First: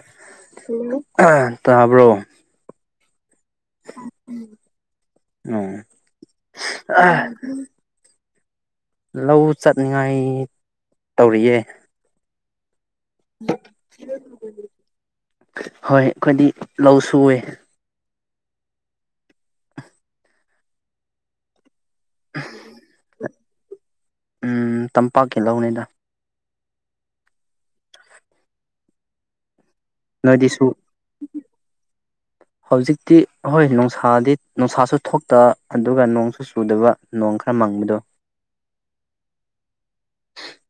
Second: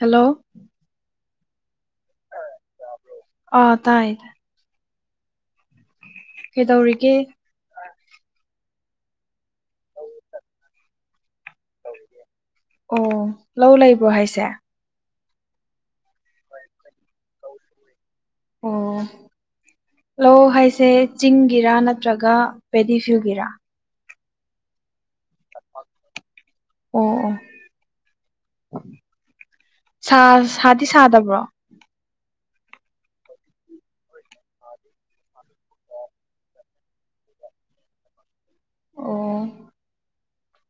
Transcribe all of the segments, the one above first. hello ꯇꯕ꯭ꯔꯣ ꯑ ꯇꯥꯏ ꯇꯥꯏꯌꯦ ꯎꯝ ꯀꯩꯗꯧꯔꯤꯒꯦ ꯂꯧ ꯆꯠꯅꯤꯡꯉꯥꯏ ꯇꯧꯔꯤꯌꯦ ꯑꯣ ꯂꯧ ꯂꯩꯕ꯭ꯔꯣ ꯍꯥꯏꯁꯦ ꯍꯣꯏ ꯑꯩꯈꯣꯏꯗꯤ ꯂꯧ ꯁꯨꯏꯌꯦ ꯑꯣ ꯂꯧ ꯍꯥꯏꯁꯦ ꯆꯤꯡꯒꯤꯔꯥ ꯅꯠ__ ꯇ꯭ꯔꯒ ꯄꯦꯗꯤ ꯐꯤꯜꯒꯤꯔꯥ ꯎꯝ ꯇꯝꯄꯥꯛꯀꯤ ꯂꯧꯅꯤꯗ ꯑꯣ ꯑꯣ ꯁꯥ ꯅꯣꯏꯗꯤꯁꯨ ꯁꯥꯗꯤ ꯁꯥꯗꯕ꯭ꯔꯣ ꯍꯧꯖꯤꯛꯇꯤ ꯍꯣꯏ ꯅꯨꯡꯁꯥꯗꯤ ꯅꯨꯡꯁꯥꯁꯨ ꯊꯣꯛꯇꯕ ꯑꯗꯨꯒ ꯅꯣꯡꯁꯨ ꯆꯨꯗꯕ ꯅꯣꯡ ꯈꯔ ꯃꯥꯡꯕꯗꯣ ꯑꯣ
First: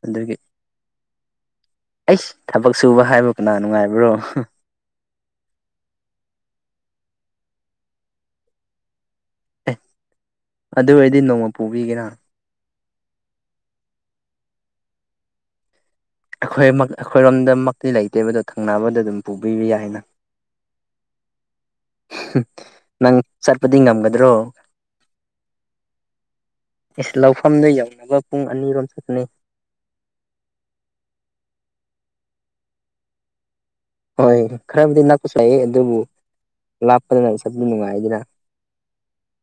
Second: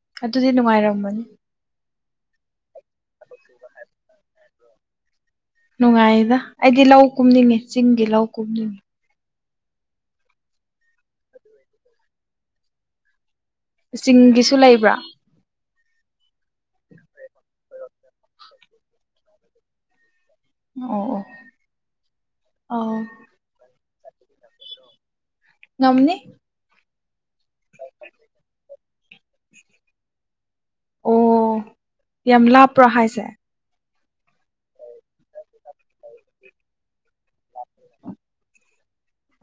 ꯑꯗꯨꯒꯤ ꯑꯗꯨꯗꯤ ꯅꯨꯡꯉꯥꯏꯔꯝꯃꯅꯤ ꯑꯩꯁ ꯊꯕꯛ ꯁꯨꯕ ꯍꯥꯏꯕ ꯀꯅꯥ ꯅꯨꯡꯉꯥꯏꯕ꯭ꯔꯣ [unintelligible] ꯅꯨꯡꯉꯥꯏꯌꯦꯗ ꯑꯩꯗꯤ ꯂꯧ ꯀꯨꯝꯅꯤꯡꯉꯦ ꯆꯤꯡꯒꯤ ꯂꯧ ꯀꯨꯝꯅꯤꯡꯉꯦ ꯑꯦꯍ ꯑꯗꯨ ꯑꯣꯏꯔꯗꯤ ꯅꯣꯡꯃ ꯄꯨꯕꯤꯒꯦꯅ ꯆꯤꯡꯒꯤꯁꯨ ꯂꯩꯕ꯭ꯔꯣ ꯑꯩꯈꯣꯏ ꯑꯃꯛ ꯑꯩꯈꯣꯏꯔꯣꯝꯗꯃꯛꯇꯤ ꯂꯩꯇꯦꯕꯗꯣ ꯊꯪꯅꯕꯗ ꯑꯗꯨꯝ ꯄꯨꯕꯤꯕ ꯌꯥꯏꯅ ꯑꯣ ꯑꯣ [unintelligible] ꯑꯥꯎ ꯅꯪ ꯆꯠꯄꯗꯤ ꯉꯝꯒꯗ꯭ꯔꯣ ꯉꯝꯅꯤ ꯏꯁ ꯂꯧꯐꯝꯗꯨ ꯌꯧꯅꯕ ꯄꯨꯡ ꯑꯅꯤꯔꯣꯝ ꯆꯠꯀꯅꯤ ꯑꯣ ꯌꯥꯝ ꯂꯥꯞꯄ꯭ꯔꯣ ꯍꯥꯏꯁꯦ ꯍꯣꯏ ꯈꯔꯕꯨꯗꯤ ꯅꯛꯄꯁꯨ ꯂꯩꯌꯦ ꯑꯗꯨꯕꯨ ꯂꯥꯞꯄ [unintelligible] ꯑꯗꯨꯅ ꯅꯨꯡꯉꯥꯏꯌꯦꯗꯅ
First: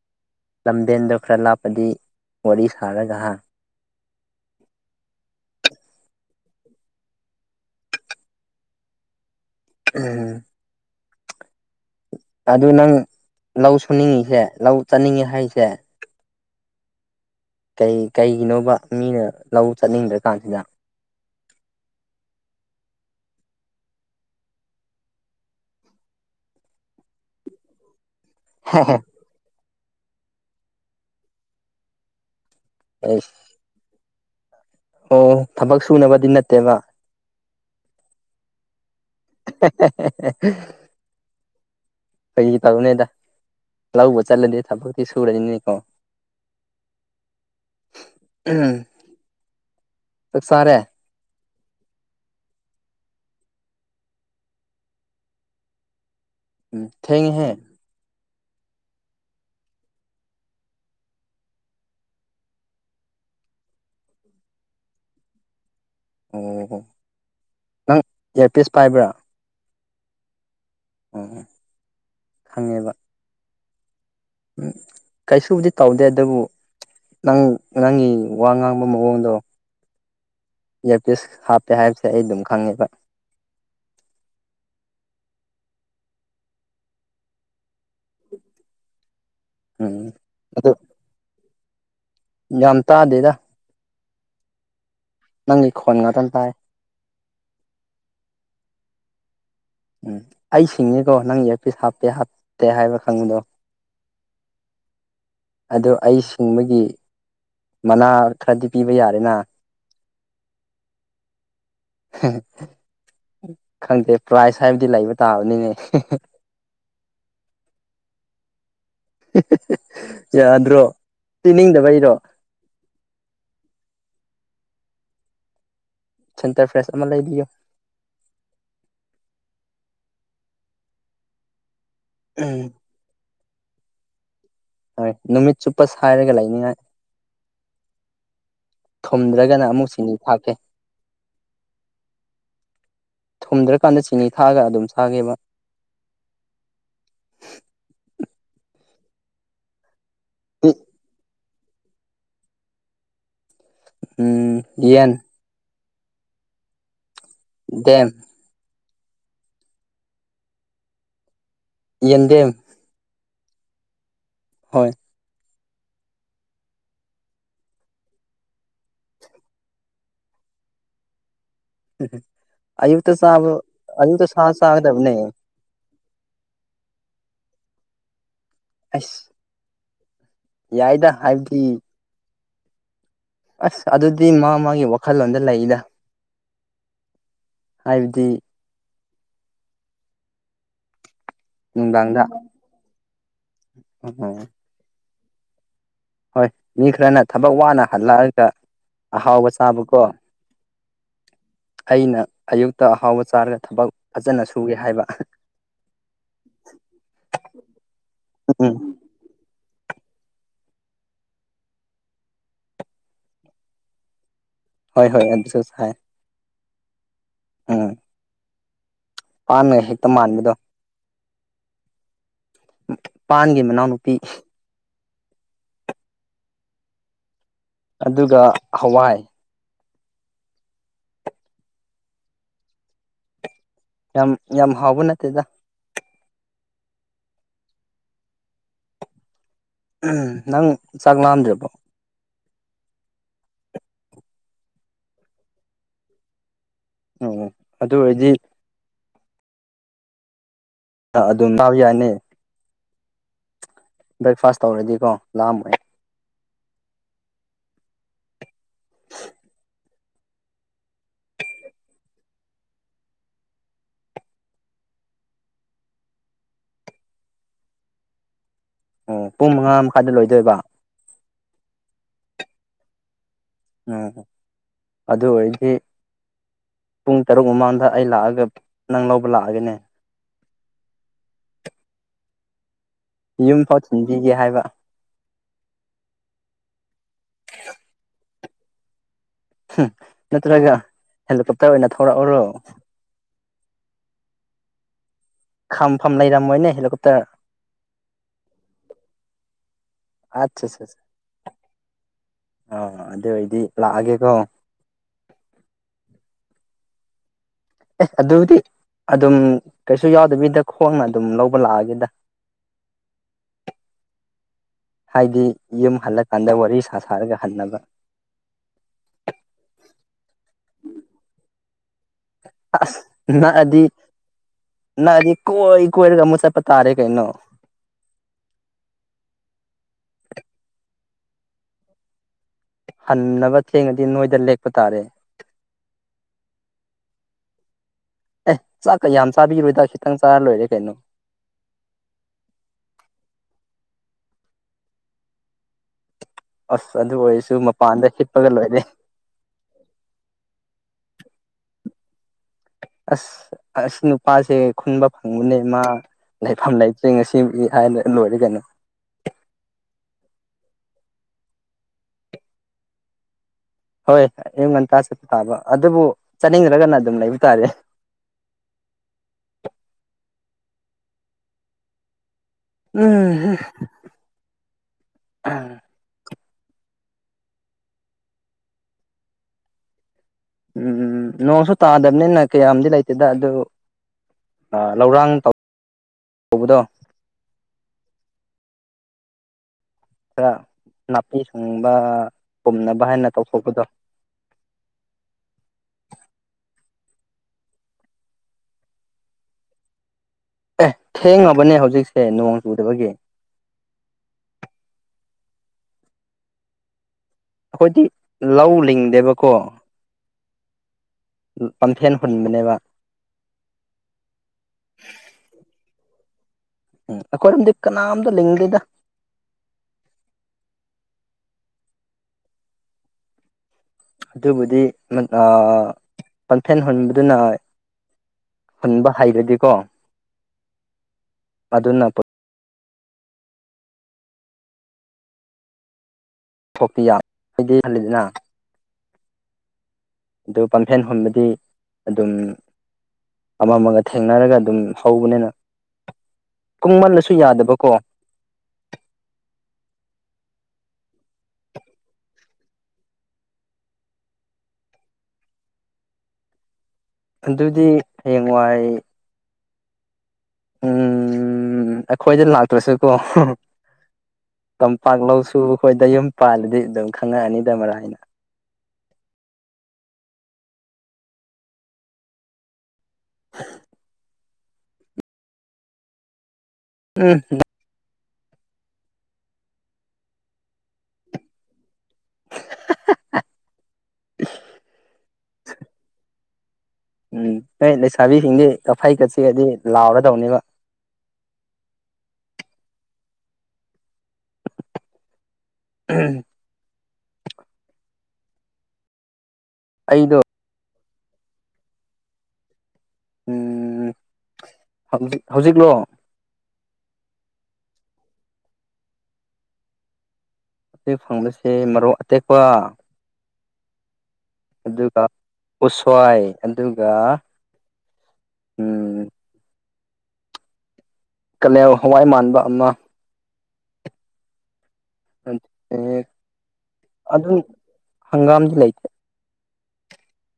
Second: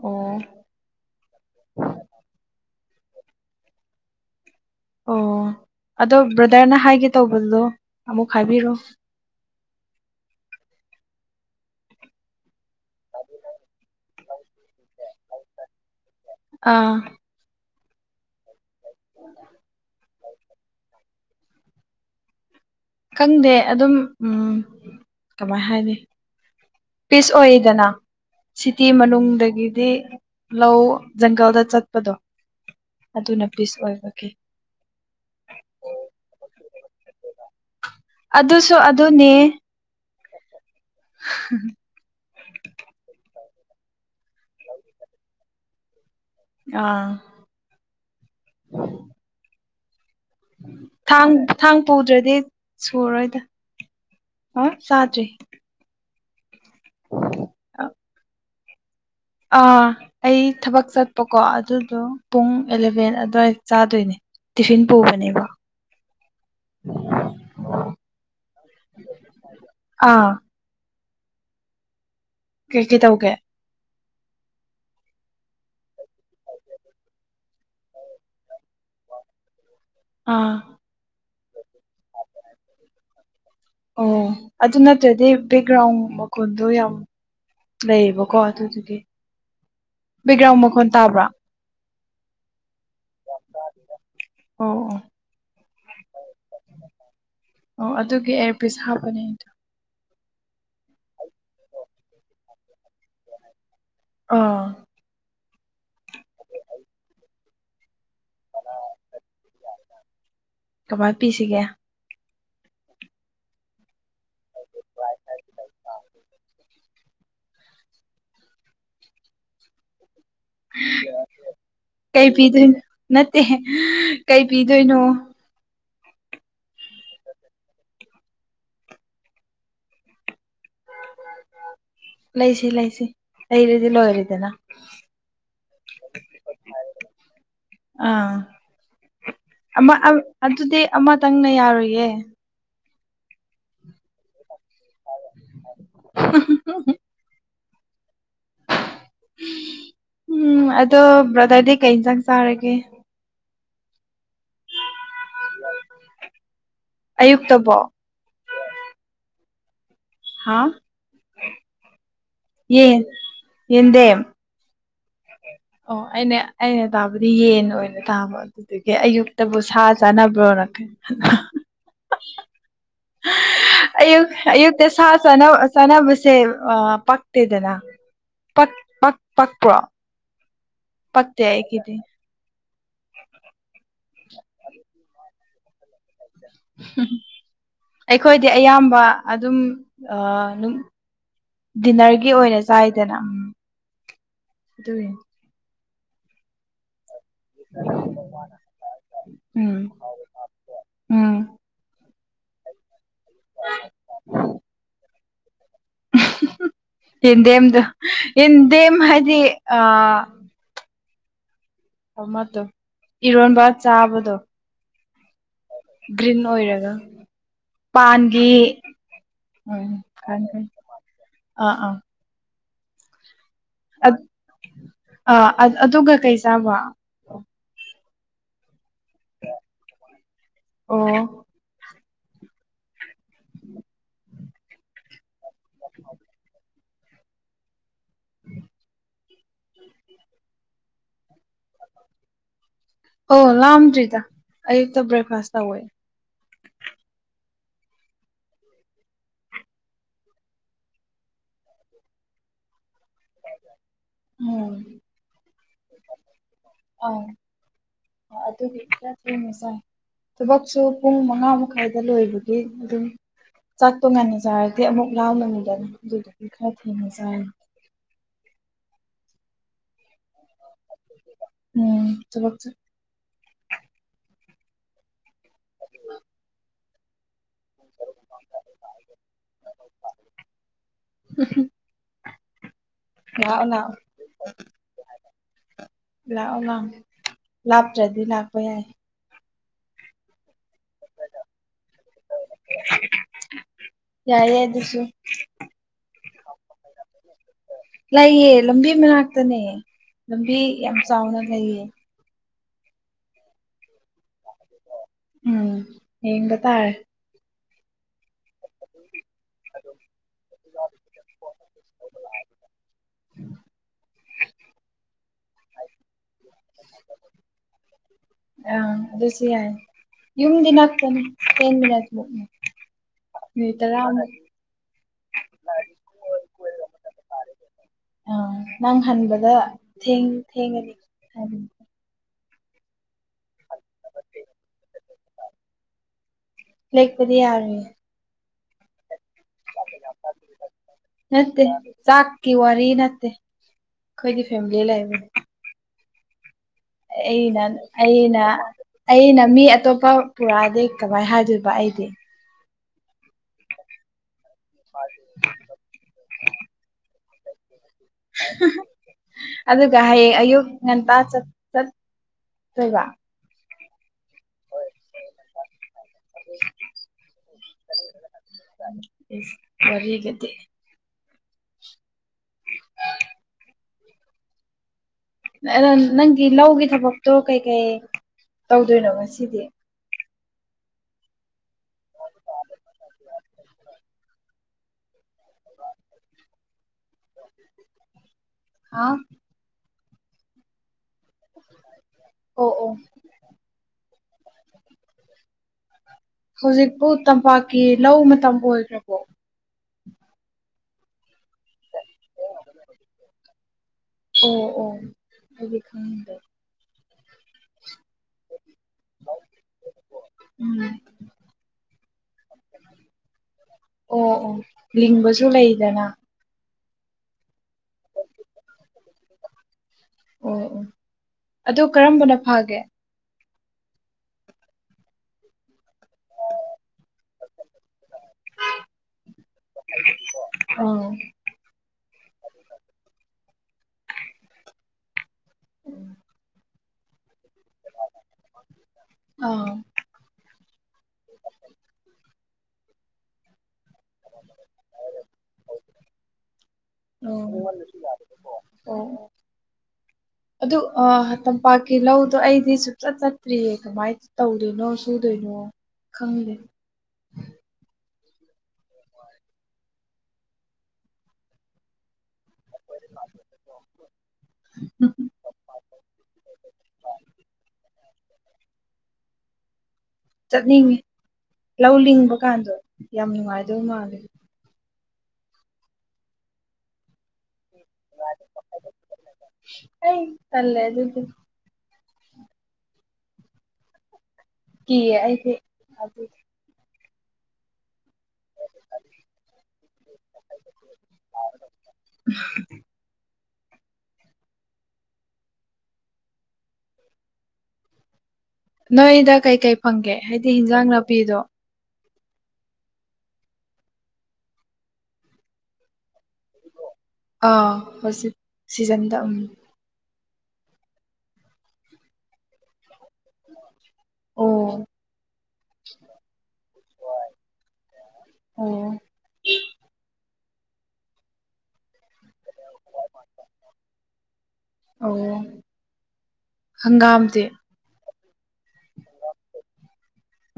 ꯑꯣ ꯂꯝꯕꯦꯟꯗꯣ ꯈꯔ ꯂꯥꯞꯄꯗꯤ ꯋꯥꯔꯤ ꯁꯥꯔꯒ ꯍꯥ ꯑꯣ ꯑꯗꯣ ꯕ꯭ꯔꯗꯔꯅ ꯍꯥꯏꯒꯦ ꯇꯧꯕꯗꯣ ꯑꯃꯨꯛ ꯍꯥꯏꯕꯤꯔꯣ [unintelligible] ꯑꯗꯨ ꯅꯪ ꯂꯧ ꯁꯨꯅꯤꯡꯉꯤꯁꯦ ꯂꯧ ꯆꯠꯅꯤꯡꯉꯦ ꯍꯥꯏꯁꯦ ꯑꯥ ꯀꯩ ꯀꯩꯒꯤꯅꯣꯕ ꯃꯤꯅ ꯂꯧ ꯆꯠꯅꯤꯡꯗ꯭ꯔꯀꯥꯟꯁꯤꯗ ꯈꯪꯗꯦ ꯑꯗꯨꯝ ꯎꯝ ꯀꯃꯥꯏ ꯍꯥꯏꯅꯤ ꯄꯤꯁ ꯑꯣꯏꯌꯦꯗꯅ ꯁꯤꯇꯤ ꯃꯅꯨꯡꯗꯒꯤꯗꯤ ꯂꯧ ꯖꯪꯒꯜꯗ ꯆꯠꯄꯗꯣ ꯑꯩꯁ ꯑꯗꯨꯅ ꯄꯤꯁ ꯑꯣꯏꯕꯒꯤ ꯑꯣ ꯊꯕꯛ ꯁꯨꯅꯕꯗꯤ ꯅꯠꯇꯦꯕ ꯑꯗꯨꯁꯨ ꯑꯗꯨꯅꯦ [unintelligible] [unintelligible] ꯐꯒꯤ ꯇꯧꯕꯅꯦꯗ ꯂꯧꯕꯨ ꯆꯠꯂꯗꯤ ꯊꯕꯛꯇꯤ ꯁꯨꯔꯅꯤꯅꯦꯀꯣ ꯑꯥ [unintelligible] ꯆꯥꯛ ꯆꯥꯔꯦ ꯊꯥꯡ ꯊꯥꯡ ꯄꯨꯗ꯭ꯔꯗꯤ ꯁꯨꯔꯣꯏꯗ ꯑ ꯆꯥꯗ꯭ꯔꯤ ꯎꯝ ꯊꯦꯡꯉꯦꯍꯦ ꯑꯛ ꯑꯥ ꯑꯩ ꯊꯕꯛ ꯆꯠꯄꯀꯣ ꯑꯗꯨꯗꯣ ꯄꯨꯡ ꯑꯦꯂꯚꯦꯟ ꯑꯗꯨꯋꯥꯏ ꯆꯥꯗꯣꯏꯅꯦ ꯇꯤꯐꯤꯟ ꯄꯨꯕꯅꯦꯕꯣ ꯑꯣ ꯑꯣꯍꯣ ꯅꯪ ꯏꯌꯥꯔꯄꯤꯁ ꯄꯥꯏꯕ꯭ꯔꯣ ꯑꯥ [unintelligible] ꯀꯩ ꯈꯪꯉꯦꯕ ꯀꯩ ꯇꯧꯒꯦ ꯎꯝ ꯀꯩꯁꯨꯕꯨꯗꯤ ꯇꯧꯗꯦ ꯑꯗꯨꯕꯨ ꯅꯪ ꯅꯪꯒꯤ ꯋꯥ ꯉꯥꯡꯕ ꯃꯑꯣꯡꯗꯣ ꯑꯥ ꯏꯌꯥꯔꯄꯤꯁ ꯍꯥꯞꯄꯦ ꯍꯥꯏꯕꯁꯦ ꯑꯩ ꯑꯗꯨꯝ ꯈꯪꯉꯦꯕ ꯑꯣ ꯑꯗꯨ ꯅꯠꯇ꯭ꯔꯗꯤ ꯕꯦꯛꯒ꯭ꯔꯥꯎꯟ ꯃꯈꯣꯟꯗꯣ ꯌꯥꯝ ꯂꯩꯌꯦꯕꯀꯣ ꯑꯗꯨꯗꯨꯒꯤ ꯎꯝ ꯕꯦꯛꯒ꯭ꯔꯥꯎꯟ ꯑꯗꯨ ꯃꯈꯣꯟ ꯇꯥꯕ꯭ꯔꯣ ꯌꯥꯝ ꯇꯥꯗꯦꯗ ꯇꯥꯗꯦꯗ ꯑꯣ ꯑꯣ ꯅꯪꯒꯤ ꯈꯣꯟ ꯉꯥꯛꯇꯪ ꯇꯥꯏ ꯑꯣ ꯑꯗꯨꯒꯤ ꯑꯦꯌꯥꯔꯄꯤꯁ ꯍꯥꯞꯄꯅꯦ ꯑꯩꯗꯣ ꯎꯝ ꯑꯩ ꯁꯤꯡꯉꯦꯀꯣ ꯅꯪ ꯏꯌꯥꯔꯄꯤꯁ ꯍꯥꯞꯇꯦ ꯍꯥꯞꯇꯦ ꯍꯥꯏꯕ ꯈꯪꯕꯗꯣ ꯑꯥ ꯑꯗꯣ ꯑꯩ ꯁꯤꯡꯕꯒꯤ ꯃꯅꯥ ꯈꯔꯗꯤ ꯄꯤꯕ ꯌꯥꯔꯦꯅ ꯀꯃꯥꯏ ꯄꯤꯁꯤꯒꯦ ꯍꯦꯍꯦ ꯈꯪꯗꯦ ꯄ꯭ꯔꯥꯏꯖ ꯍꯥꯏꯕꯗꯤ ꯂꯩꯕ ꯇꯥꯕꯅꯤꯅꯦ ꯍꯦ ꯍꯦ ꯍꯦ ꯌꯥꯗ꯭ꯔꯣ ꯄꯤꯅꯤꯡꯗꯕꯩꯔꯣ ꯄꯤꯗꯣꯏ ꯅꯠꯇꯦꯍꯦ ꯀꯩ ꯄꯤꯗꯣꯏꯅꯣ ꯁꯦꯟꯇꯔ ꯐ꯭ꯔꯦꯁ ꯑꯃ ꯂꯩꯕꯤꯌꯣ ꯂꯩꯁꯤ ꯎꯝ ꯂꯩꯁꯤ ꯂꯩꯔꯗꯤ ꯂꯣꯏꯔꯦꯗꯅ ꯍꯣꯏ ꯅꯨꯃꯤꯠ ꯆꯨꯞꯄ ꯁꯥꯏꯔꯒ ꯂꯩꯅꯤꯉꯥꯏ ꯑꯥ ꯊꯨꯝꯗ꯭ꯔꯒꯅ ꯑꯃꯨꯛ ꯑꯃ ꯑ ꯆꯤꯅꯤ ꯊꯥꯛꯀꯦ ꯑꯗꯨꯗꯤ ꯑꯃꯇꯪꯅ ꯌꯥꯔꯣꯏꯌꯦ ꯊꯨꯝꯗ꯭ꯔꯀꯥꯟꯗ ꯆꯤꯅꯤ ꯊꯥꯛꯑꯒ ꯑꯗꯨꯝ ꯁꯥꯏꯒꯦꯕ ꯍꯝ ꯍꯝ ꯎꯝ ꯑꯗꯣ ꯕ꯭ꯔꯗꯔꯗꯤ ꯀꯩ ꯏꯟꯖꯥꯡ ꯆꯥꯔꯒꯦ ꯎꯝ ꯌꯦꯟ ꯑꯌꯨꯛꯇꯕꯣ ꯗꯦꯝ ꯍꯥꯥ ꯌꯦꯟꯗꯦꯝ ꯌꯦꯟ ꯌꯦꯟꯗꯦꯝ ꯍꯣꯏ ꯑꯣ ꯑꯩꯅ ꯑꯩꯅ ꯇꯥꯕꯗꯤ ꯌꯦꯟ ꯑꯣꯏꯅ ꯇꯥꯕ ꯑꯗꯨꯒꯤ ꯑꯩꯁꯨ ꯑꯌꯨꯛꯇꯕꯨ ꯁꯥ ꯆꯥꯅꯕ꯭ꯔꯣꯅ ꯈꯟꯕ ꯑꯌꯨꯛꯇ ꯆꯥꯕ ꯑꯌꯨꯛꯇ ꯑꯌꯨꯛ ꯁꯥ ꯑꯌꯨꯛꯇ ꯆꯒꯥꯗꯕꯅꯦ ꯁꯥ ꯆꯥꯅꯕꯁꯦ ꯄꯛꯇꯦꯗꯅ ꯄꯛ ꯄꯛ ꯑꯁ ꯄꯛꯄ꯭ꯔꯣ ꯌꯥꯏꯗ ꯄꯛꯇꯦ ꯍꯥꯏꯕꯗꯤ ꯑꯩꯒꯤꯗꯤ ꯑꯁ ꯑꯗꯨꯗꯤ ꯃꯥ ꯃꯥꯒꯤ ꯋꯥꯈꯜꯂꯣꯟꯗ ꯂꯩꯗ ꯍꯥꯏꯕꯗꯤ ꯑꯩꯈꯣꯏꯗꯤ ꯑꯌꯥꯝꯕ ꯑꯗꯨꯝ ꯑꯥ ꯅꯨꯡ ꯅꯨꯡꯗꯥꯡꯗ ꯗꯤꯟꯅꯔꯒꯤ ꯑꯣꯏꯅ ꯆꯥꯏꯗꯅ ꯎꯝ ꯎꯝ ꯑꯗꯨꯒꯤꯅꯤ ꯍꯣꯏ ꯃꯤ ꯈꯔꯅ ꯊꯕꯛ ꯋꯥꯅ ꯍꯜꯂꯛꯑꯒ ꯑꯍꯥꯎꯕ ꯎꯝ ꯆꯥꯕꯀꯣ ꯎꯝ ꯑꯩꯅ ꯑꯌꯨꯛꯇ ꯑꯍꯥꯎꯕ ꯆꯥꯔꯒ ꯊꯕꯛ ꯐꯖꯅ ꯁꯨꯒꯦ ꯍꯥꯏꯕ ꯌꯦꯟꯗꯦꯝ ꯎꯝ ꯌꯦꯟꯗꯦꯝ ꯍꯥꯏꯗꯤ ꯑ ꯑꯃꯗꯣ ꯏꯔꯣꯟꯕ ꯆꯥꯕꯗꯣ ꯍꯣꯏ ꯍꯣꯏ ꯑꯗꯨꯁꯨ ꯁꯥꯏ ꯒ꯭ꯔꯤꯟ ꯑꯣꯏꯔꯒ ꯎꯝ ꯄꯥꯟꯒꯤ ꯄꯥꯟꯒ ꯎꯝ ꯍꯦꯛꯇ ꯃꯥꯟꯕꯗꯣ ꯑꯥ ꯑꯥ ꯄꯥꯟꯒꯤ ꯃꯅꯥꯎ ꯑꯠ ꯑꯥ ꯑꯗꯨꯒ ꯀꯩ ꯆꯥꯕ ꯑꯗꯨꯒ ꯍꯋꯥꯏ ꯑꯣ ꯌꯥꯝ ꯌꯥꯝ ꯍꯥꯎꯕ ꯅꯠꯇꯦꯗ [unintelligible] [inaudible] [unintelligible] [inaudible] [unintelligible] ꯅꯪ ꯆꯥꯛ ꯂꯥꯝꯗ꯭ꯔꯤꯕꯣ ꯑꯣ ꯂꯥꯝꯗ꯭ꯔꯤꯗ ꯑꯌꯨꯛꯇ ꯕ꯭ꯔꯦꯛꯐꯥꯁ ꯇꯧꯋꯦ ꯑꯣ ꯑꯗꯨ ꯑꯣꯏꯗꯤ ꯑꯥ ꯑꯗꯨꯝ ꯇꯥꯕꯥ ꯌꯥꯅꯤ ꯕ꯭ꯔꯦꯛꯐꯥꯁ ꯇꯧꯔꯗꯤꯀꯣ ꯂꯥꯝꯃꯣꯏ ꯑꯪ ꯑꯗꯨꯗꯤ [inaudible] [unintelligible] ꯊꯕꯛꯁꯨ ꯄꯨꯡ ꯃꯉꯥ ꯃꯈꯥꯏꯗ ꯂꯣꯏꯕꯒꯤ ꯑꯗꯨꯝ ꯆꯥꯛꯇꯣ ꯉꯥꯟꯅꯥ ꯆꯥꯔꯗꯤ ꯑꯃꯨꯛ ꯂꯥꯝꯃꯅꯤꯗꯅ ꯑꯗꯨꯗꯨꯗꯤ ꯈꯔ ꯊꯦꯡꯅꯥ ꯆꯥꯔꯅꯤ ꯑꯣ ꯄꯨꯡ ꯃꯉꯥ ꯃꯈꯥꯏꯗ ꯂꯣꯏꯗꯣꯏꯕ ꯎꯝ ꯊꯕꯛ ꯆꯠ ꯎꯝ ꯑꯗꯨ ꯑꯣꯏꯔꯗꯤ ꯄꯨꯡ ꯇꯔꯨꯛ ꯃꯃꯥꯡꯗ ꯑꯩ ꯂꯥꯛꯑꯒ ꯅꯪ ꯂꯧꯕ ꯂꯥꯛꯑꯒꯅꯦ [unintelligible] ꯂꯥꯛꯑꯣ ꯌꯨꯝ ꯐꯥꯎ ꯂꯥꯛꯑꯣ ꯊꯤꯟꯕꯤꯒꯦ ꯍꯥꯏꯕ ꯂꯥꯛꯑꯣ ꯂꯥꯛꯑꯣ ꯂꯥꯞꯇ꯭ꯔꯗꯤ ꯂꯥꯛꯄ ꯌꯥꯏ [unintelligible] ꯅꯠꯇ꯭ꯔꯒ ꯍꯦꯂꯤꯀꯣꯞꯇꯔ ꯑꯣꯏꯅ ꯊꯧꯔꯛꯎꯔꯣ ꯌꯥꯏꯌꯦ ꯑꯗꯨꯁꯨ ꯈꯥꯝꯐꯝ ꯂꯩꯔꯝꯃꯣꯏꯅꯦ ꯍꯦꯂꯤꯀꯣꯞꯇꯔ ꯂꯩꯌꯦ ꯂꯝꯕꯤ ꯃꯅꯥꯛꯇꯅꯦ ꯂꯝꯕꯤ ꯑꯠꯆꯥ ꯌꯥꯝ ꯆꯥꯎꯅ ꯂꯩꯌꯦ ꯑꯥ ꯑꯗꯨ ꯑꯣꯏꯗꯤ ꯂꯥꯛꯑꯒꯦꯀꯣ ꯎꯝ ꯌꯦꯡꯕ ꯇꯥꯔꯦ ꯑꯦ ꯑꯗꯨꯗꯤ ꯑꯗꯨꯝ ꯀꯩꯁꯨ ꯌꯥꯎꯗꯕꯤꯗ ꯈꯣꯡꯅ ꯑꯗꯨꯝ ꯂꯧꯕ ꯂꯥꯛꯑꯒꯦꯗ [unintelligible] [inaudible] ꯍꯥꯏꯗꯤ ꯌꯨꯝ ꯍꯜꯂꯀꯥꯟꯗ ꯋꯥꯔꯤ ꯁꯥ ꯁꯥꯔꯒ ꯍꯟꯅꯕ [unintelligible] ꯑꯗꯨꯁꯨ ꯌꯥꯏ ꯌꯨꯝꯗꯤ ꯅꯛꯀꯅꯤ ꯇꯦꯟ ꯃꯤꯅꯠ ꯃꯨꯛꯅꯤ ꯑꯁ ꯃꯤꯅꯤꯠ ꯅꯛꯑꯗꯤ ꯇꯔꯥꯃꯨꯛ ꯅꯛꯑꯗꯤ ꯀꯣꯏ ꯀꯣꯏꯔꯒ ꯃꯨꯊꯠꯄ ꯇꯥꯔꯦ ꯀꯩꯅꯣ ꯑꯥ ꯅꯪ ꯍꯟꯕꯗ ꯊꯦꯡ ꯊꯦꯡꯉꯅꯤ ꯍꯥꯏꯕꯅꯤ ꯍꯟꯅꯕ ꯊꯦꯡꯉꯗꯤ ꯅꯣꯏꯗ ꯂꯦꯛꯄ ꯇꯥꯔꯦ ꯂꯦꯛꯄꯗꯤ ꯌꯥꯔꯣꯏ ꯑꯦ ꯆꯥꯛꯀ ꯌꯥꯝ ꯆꯥꯕꯤꯔꯣꯏꯗ ꯈꯤꯇꯪ ꯆꯥꯔ ꯂꯣꯏꯔꯦ ꯀꯩꯅꯣ ꯅꯠꯇꯦ ꯆꯥꯛꯀꯤ ꯋꯥꯔꯤ ꯅꯠꯇꯦ ꯑꯩꯈꯣꯏꯒꯤ ꯐꯦꯃꯤꯂꯤ ꯂꯩꯕꯅꯤ ꯑꯁ ꯑꯗꯨ ꯑꯣꯏꯔꯁꯨ ꯑꯩꯅ ꯃꯄꯥꯟꯗ ꯑꯩꯅ ꯍꯤꯞꯄꯒ ꯂꯣꯏꯔꯦ ꯑꯩꯅ ꯃꯤ ꯑꯇꯣꯞꯄ ꯄꯨꯔꯛꯑꯗꯤ ꯀꯃꯥꯏ ꯍꯥꯏꯗꯣꯏꯕ ꯑꯩꯗꯤ ꯑꯁ ꯑꯁꯤ ꯅꯨꯄꯥꯁꯦ ꯈꯨꯟꯕ ꯐꯪꯕꯅꯦ ꯃꯥ ꯂꯩꯐꯝ ꯂꯩꯇ꯭ꯔꯦ ꯉꯁꯤꯒꯤ ꯍꯥꯏꯅ ꯂꯣꯏꯔꯦ ꯀꯩꯅꯣ ꯑꯗꯨꯒ ꯍꯌꯦꯡ ꯑꯌꯨꯛ ꯉꯟꯇꯥ ꯆꯠ ꯆꯠꯇꯣꯏꯕ ꯍꯣꯏ ꯑꯌꯨꯛ ꯉꯟꯇꯥ ꯆꯠꯄ ꯇꯥꯕ ꯑꯗꯨꯕꯨ ꯆꯠꯅꯤꯡꯗ꯭ꯔꯒꯅ ꯑꯗꯨꯝ ꯂꯩꯕ ꯇꯥꯔꯦ ꯋꯥꯔꯤꯒꯗꯤ ꯎꯝ ꯑꯗ ꯅꯪꯒꯤ ꯂꯧꯒꯤ ꯊꯕꯛꯇꯣ ꯀꯩꯀꯩ ꯇꯧꯗꯣꯏꯅꯣ ꯉꯁꯤꯗꯤ ꯎꯝ ꯅꯣꯡꯁꯨ ꯇꯥꯗꯕꯅꯤꯅ ꯀꯌꯥꯝꯗꯤ ꯂꯩꯇꯦꯗ ꯑꯗꯨ ꯂꯧꯔꯥꯡ ꯇꯧ ꯇꯧꯕꯗꯣ [inaudible] ꯍꯥꯎ ꯈꯔ ꯅꯥꯄꯤ ꯁꯨꯡꯕ ꯑꯣ ꯑꯣ ꯄꯨꯝꯅꯕ ꯍꯥꯏꯅ ꯇꯧꯊꯣꯛꯄꯗꯣ ꯍꯧꯖꯤꯛꯄꯨ ꯇꯝꯄꯥꯛꯀꯤ ꯂꯧ ꯃꯇꯝ ꯑꯣꯏꯈ꯭ꯔꯕꯣ ꯑꯦ ꯊꯦꯡꯉꯕꯅꯦ ꯍꯧꯖꯤꯛꯁꯦ ꯅꯣꯡ ꯆꯨꯗꯕꯒꯤ ꯑꯣ ꯑꯣ ꯑꯩꯗꯤ ꯈꯪꯗꯦ ꯑꯩꯈꯣꯏꯗꯤ ꯂꯧ ꯂꯤꯡꯗꯦꯕꯀꯣ ꯎꯝ ꯄꯥꯝꯐꯦꯟ ꯍꯨꯟꯕꯅꯦꯕ ꯑꯣ ꯑꯣ ꯂꯤꯡꯕꯁꯨ ꯂꯩꯗꯅ ꯎꯝ ꯑꯩꯈꯣꯏꯔꯝꯗꯤ ꯀꯅꯥꯝꯇ ꯂꯤꯡꯗꯦꯗ ꯑꯣ ꯑꯣ ꯑꯗꯣ ꯀꯔꯝꯕꯅ ꯐꯒꯦ ꯑꯗꯨꯕꯨꯗꯤ ꯄꯣꯟꯐꯦꯟ ꯍꯨꯟꯕꯗꯨꯅ ꯍꯨꯟꯕ ꯍꯩꯔꯗꯤꯀꯣ ꯑꯥꯎ ꯑꯗꯨꯅ ꯎꯝ [inaudible] ꯊꯣꯛꯄꯤꯌꯥꯗꯤ ꯈꯜꯂꯤꯗꯅ [unintelligible] ꯑꯥ ꯑꯗꯨ ꯄꯥꯝꯐꯦꯟ ꯍꯨꯟꯕꯗꯤ ꯑꯗꯨꯝ ꯑꯃ ꯑꯃꯒ ꯊꯦꯡꯅꯔꯒ ꯑꯗꯨꯝ ꯍꯧꯕꯅꯤꯅ ꯀꯨꯡꯃꯜꯂꯁꯨ ꯑꯣ ꯑꯣ ꯌꯥꯗꯕꯀꯣ ꯑꯣ ꯑꯗꯨ ꯑ ꯇꯝꯄꯥꯛꯀꯤ ꯂꯧꯗꯣ ꯑꯩꯗꯤ ꯁꯨꯡꯆꯠ ꯆꯠꯇ꯭ꯔꯤꯌꯦ ꯀꯃꯥꯏꯅ ꯇꯧꯗꯣꯏꯅꯣ ꯁꯨꯗꯣꯏꯅꯣ ꯈꯪꯗꯦ ꯑꯗꯨꯗꯤ ꯍꯌꯦꯡꯋꯥꯏ ꯎꯝ ꯑꯩꯈꯣꯏꯗ ꯂꯥꯛꯇ꯭ꯔꯁꯨꯀꯣ ꯇꯝꯄꯥꯛ ꯂꯧꯁꯨꯕ ꯈꯣꯏꯗ ꯌꯨꯝ ꯄꯥꯜꯂꯗꯤ ꯑꯗꯨꯝ ꯈꯪꯉꯛꯑꯅꯤꯗ ꯃꯔꯥꯏꯅ ꯆꯠꯅꯤꯡꯉꯤ ꯂꯧ ꯂꯤꯡꯕ ꯀꯥꯟꯗꯣ ꯌꯥꯝ ꯅꯨꯡꯉꯥꯏꯗꯣꯏ ꯃꯥꯜꯂꯦ ꯎꯝ ꯑꯩ ꯇꯜꯂꯦ ꯑꯗꯨꯗꯤ ꯀꯤꯌꯦ ꯑꯩꯗꯤ ꯎꯝ ꯅꯣꯏ ꯂꯩꯁꯥꯕꯤꯁꯤꯡꯗꯤ ꯀꯥꯐꯩꯒ ꯆꯤꯛꯑꯗꯤ ꯂꯥꯎꯔꯗꯧꯅꯦꯕ [unintelligible] ꯎꯝ [inaudible] ꯅꯣꯏꯗ ꯀꯩꯀꯩ ꯐꯪꯒꯦ ꯑꯩꯗꯣ ꯍꯥꯏꯗꯤ ꯏꯟꯖꯥꯡ ꯅꯥꯄꯤꯗꯣ ꯎꯝ ꯍꯧꯖꯤꯛ ꯍꯧꯖꯤꯛꯂꯣ ꯑꯥ ꯍꯧꯖꯤꯛ ꯁꯤꯖꯟꯗ ꯎꯝ ꯑꯩꯈꯣꯏ ꯐꯪꯕꯁꯤ ꯃꯔꯣꯛ ꯑꯇꯦꯛꯄ ꯑꯣ ꯑꯗꯨꯒ ꯎꯁ꯭ꯋꯥꯏ ꯑꯗꯨꯒ ꯑꯣ ꯎꯝ ꯀꯥꯂꯦꯜ ꯍꯋꯥꯏ ꯃꯥꯟꯕ ꯑꯃ ꯑꯣ [unintelligible] ꯍꯪꯒꯥꯝꯗꯤ ꯑꯗꯨ ꯍꯪꯒꯥꯝ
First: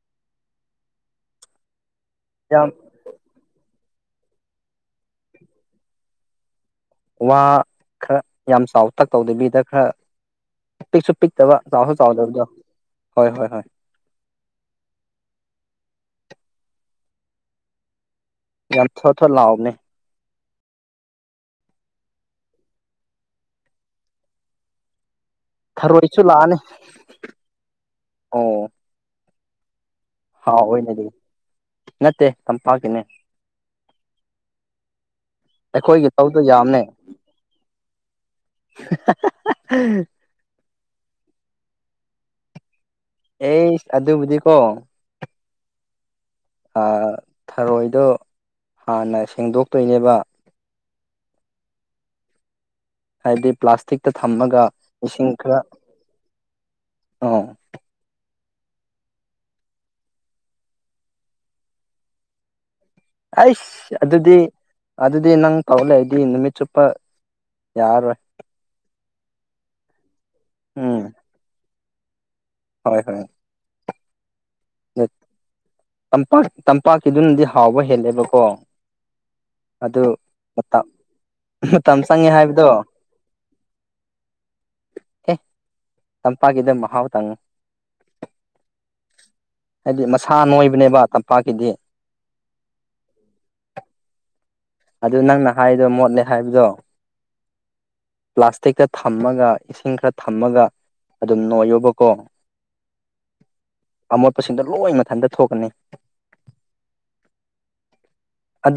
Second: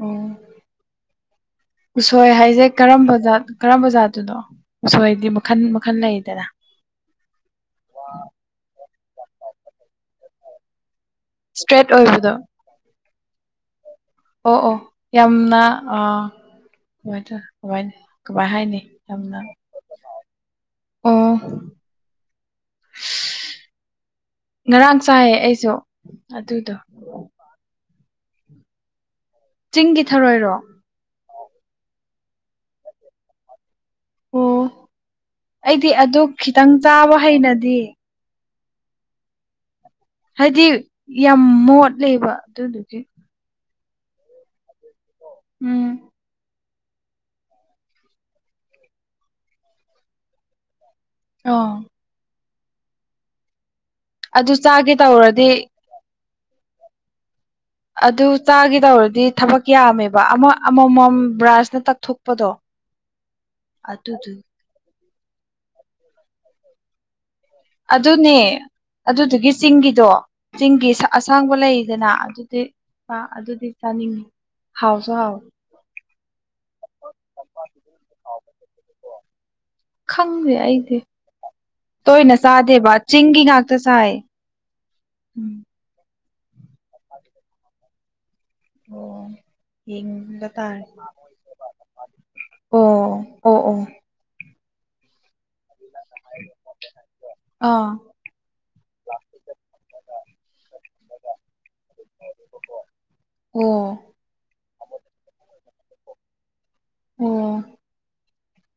ꯑꯣ ꯎꯁꯣꯏ ꯌꯥꯝ ꯍꯥꯏꯖꯩ ꯀꯔꯝꯕꯗ ꯀꯔꯝꯕ ꯖꯥꯇꯨꯅꯣ ꯎꯁꯣꯏꯗꯤ ꯃꯈꯟ ꯃꯈꯟ ꯂꯩꯗꯅ ꯋꯥ ꯈꯔ ꯌꯥꯝ ꯆꯥꯎꯇꯛ ꯇꯧꯗꯕꯤꯗ ꯈꯔ ꯄꯤꯛꯁꯨ ꯄꯤꯛꯇꯕ ꯏꯁꯇ꯭ꯔꯦꯠ ꯆꯥꯎꯁꯨ ꯑꯣꯏꯕꯗꯣ ꯆꯥꯎꯗꯕꯗꯣ ꯍꯣꯏ ꯍꯣꯏ ꯍꯣꯏ ꯑꯣ ꯑꯣ ꯌꯥꯝꯅꯥ ꯑ [unintelligible] ꯀꯃꯥꯏ ꯍꯥꯏꯅꯤ ꯌꯥꯝ ꯊꯣꯠ ꯊꯣꯠ ꯌꯥꯝꯅ ꯂꯥꯎꯕꯅꯦ ꯑꯣ ꯉꯔꯥꯡ ꯆꯥꯏꯌꯦ ꯑꯩꯁꯨ ꯊꯔꯣꯏꯁꯨ ꯂꯥꯛꯑꯅꯤ ꯑꯗꯨꯗꯣ ꯑꯣ ꯆꯤꯡꯒꯤ ꯊꯧꯔꯣꯏ ꯍꯥꯎꯋꯦꯅꯗꯤ ꯅꯠꯇꯦ ꯇꯝꯄꯥꯛꯀꯤꯅꯦ ꯑꯣ ꯑꯩꯗꯤ ꯑꯩꯈꯣꯏꯒꯤ ꯑꯗꯨ ꯂꯧꯗꯣ ꯈꯤꯇꯪ ꯌꯥꯝꯅꯦ ꯆꯥꯕ ꯍꯩꯅꯗꯤ [unintelligible] ꯍꯥꯏꯗꯤ ꯌꯥꯝ ꯃꯣꯠꯂꯦꯕ ꯑꯗꯨꯗꯨꯒꯤ ꯑꯦ ꯑꯗꯨꯕꯨꯗꯤꯀꯣ ꯎꯝ ꯑ ꯊꯔꯣꯏꯗꯣ ꯍꯥꯟꯅ ꯁꯦꯡꯗꯣꯛꯇꯣꯏꯅꯦꯕ ꯑꯣ ꯍꯥꯏꯗꯤ ꯄ꯭ꯂꯥꯁꯇꯤꯛꯇ ꯑꯗꯨ ꯊꯝꯃꯒ ꯆꯥꯒꯦ ꯏꯁꯤꯡ ꯇꯧꯔꯗꯤ ꯈꯔ ꯑꯣ ꯑꯗꯨ ꯆꯥꯒꯗꯧꯔꯗꯤ ꯊꯕꯛ ꯌꯥꯝꯃꯦꯕ ꯑꯃ ꯑꯃꯃꯝ ꯕ꯭ꯔꯥꯟꯁꯅ ꯇꯛꯊꯣꯛꯄꯗꯣ [unintelligible] ꯑꯩꯁ ꯑꯗꯨꯗꯨ ꯑꯗꯨꯗꯤ ꯑꯗꯨꯗꯤ ꯅꯪ ꯇꯧ ꯂꯩꯗꯤ ꯅꯨꯃꯤꯠ ꯆꯨꯞꯄ ꯌꯥꯔꯔꯣꯏ ꯑꯗꯨꯅꯦ ꯑꯗꯨꯗꯨꯒꯤ ꯆꯤꯡꯒꯤꯗꯣ ꯆꯤꯡꯒꯤ ꯎꯝ ꯑꯁꯥꯡꯕ ꯂꯩꯗꯅ ꯑꯗꯨꯗꯤ ꯍꯣꯏ ꯆꯥ ꯍꯣꯏ ꯑꯗꯨꯗꯤ ꯆꯥꯅꯤꯡ ꯍꯥꯎꯁꯨ ꯍꯥꯎ ꯇꯝꯄꯥꯛ ꯇꯝꯄꯥꯛꯀꯤꯗꯨꯅꯗꯤ ꯍꯥꯎꯕ ꯍꯦꯜꯂꯦꯕꯀꯣ ꯑꯗꯨ ꯈꯪꯗꯦ ꯃꯇꯝ ꯑꯩꯗꯤ ꯆꯪꯉꯦ ꯇꯣꯏꯅ ꯍꯥꯏꯕꯗꯣ ꯆꯥꯗꯦꯕ ꯆꯤꯡꯒꯤ ꯉꯥꯛꯇ ꯆꯥꯏ ꯆꯝꯄꯥꯛꯒꯗ ꯃꯍꯥꯎ ꯇꯪ ꯑꯣ ꯍꯥꯏꯗꯤ ꯃꯁꯥ ꯌꯦꯡꯕ ꯇꯥꯔꯦ ꯅꯣꯏꯕꯅꯦꯕ ꯇꯝꯄꯥꯛꯀꯤꯗꯤ ꯑꯣ ꯑꯣ ꯑꯣ ꯑꯗꯨ ꯅꯪꯅ ꯍꯥꯏꯗꯣ ꯃꯣꯠꯂꯦ ꯍꯥꯏꯕꯗꯣ ꯑꯥ ꯄ꯭ꯂꯥꯁꯇꯤꯛꯇ ꯊꯝꯃꯒ ꯏꯁꯤꯡ ꯈꯔ ꯊꯝꯃꯒ ꯑꯗꯨꯝ ꯅꯣꯏꯌꯣꯕꯀꯣ ꯑꯣ ꯑꯃꯣꯠꯄꯁꯤꯡꯗꯣ ꯂꯣꯏ ꯃꯊꯟꯇ ꯊꯣꯛꯀꯅꯤ ꯑꯣ ꯑꯗꯨ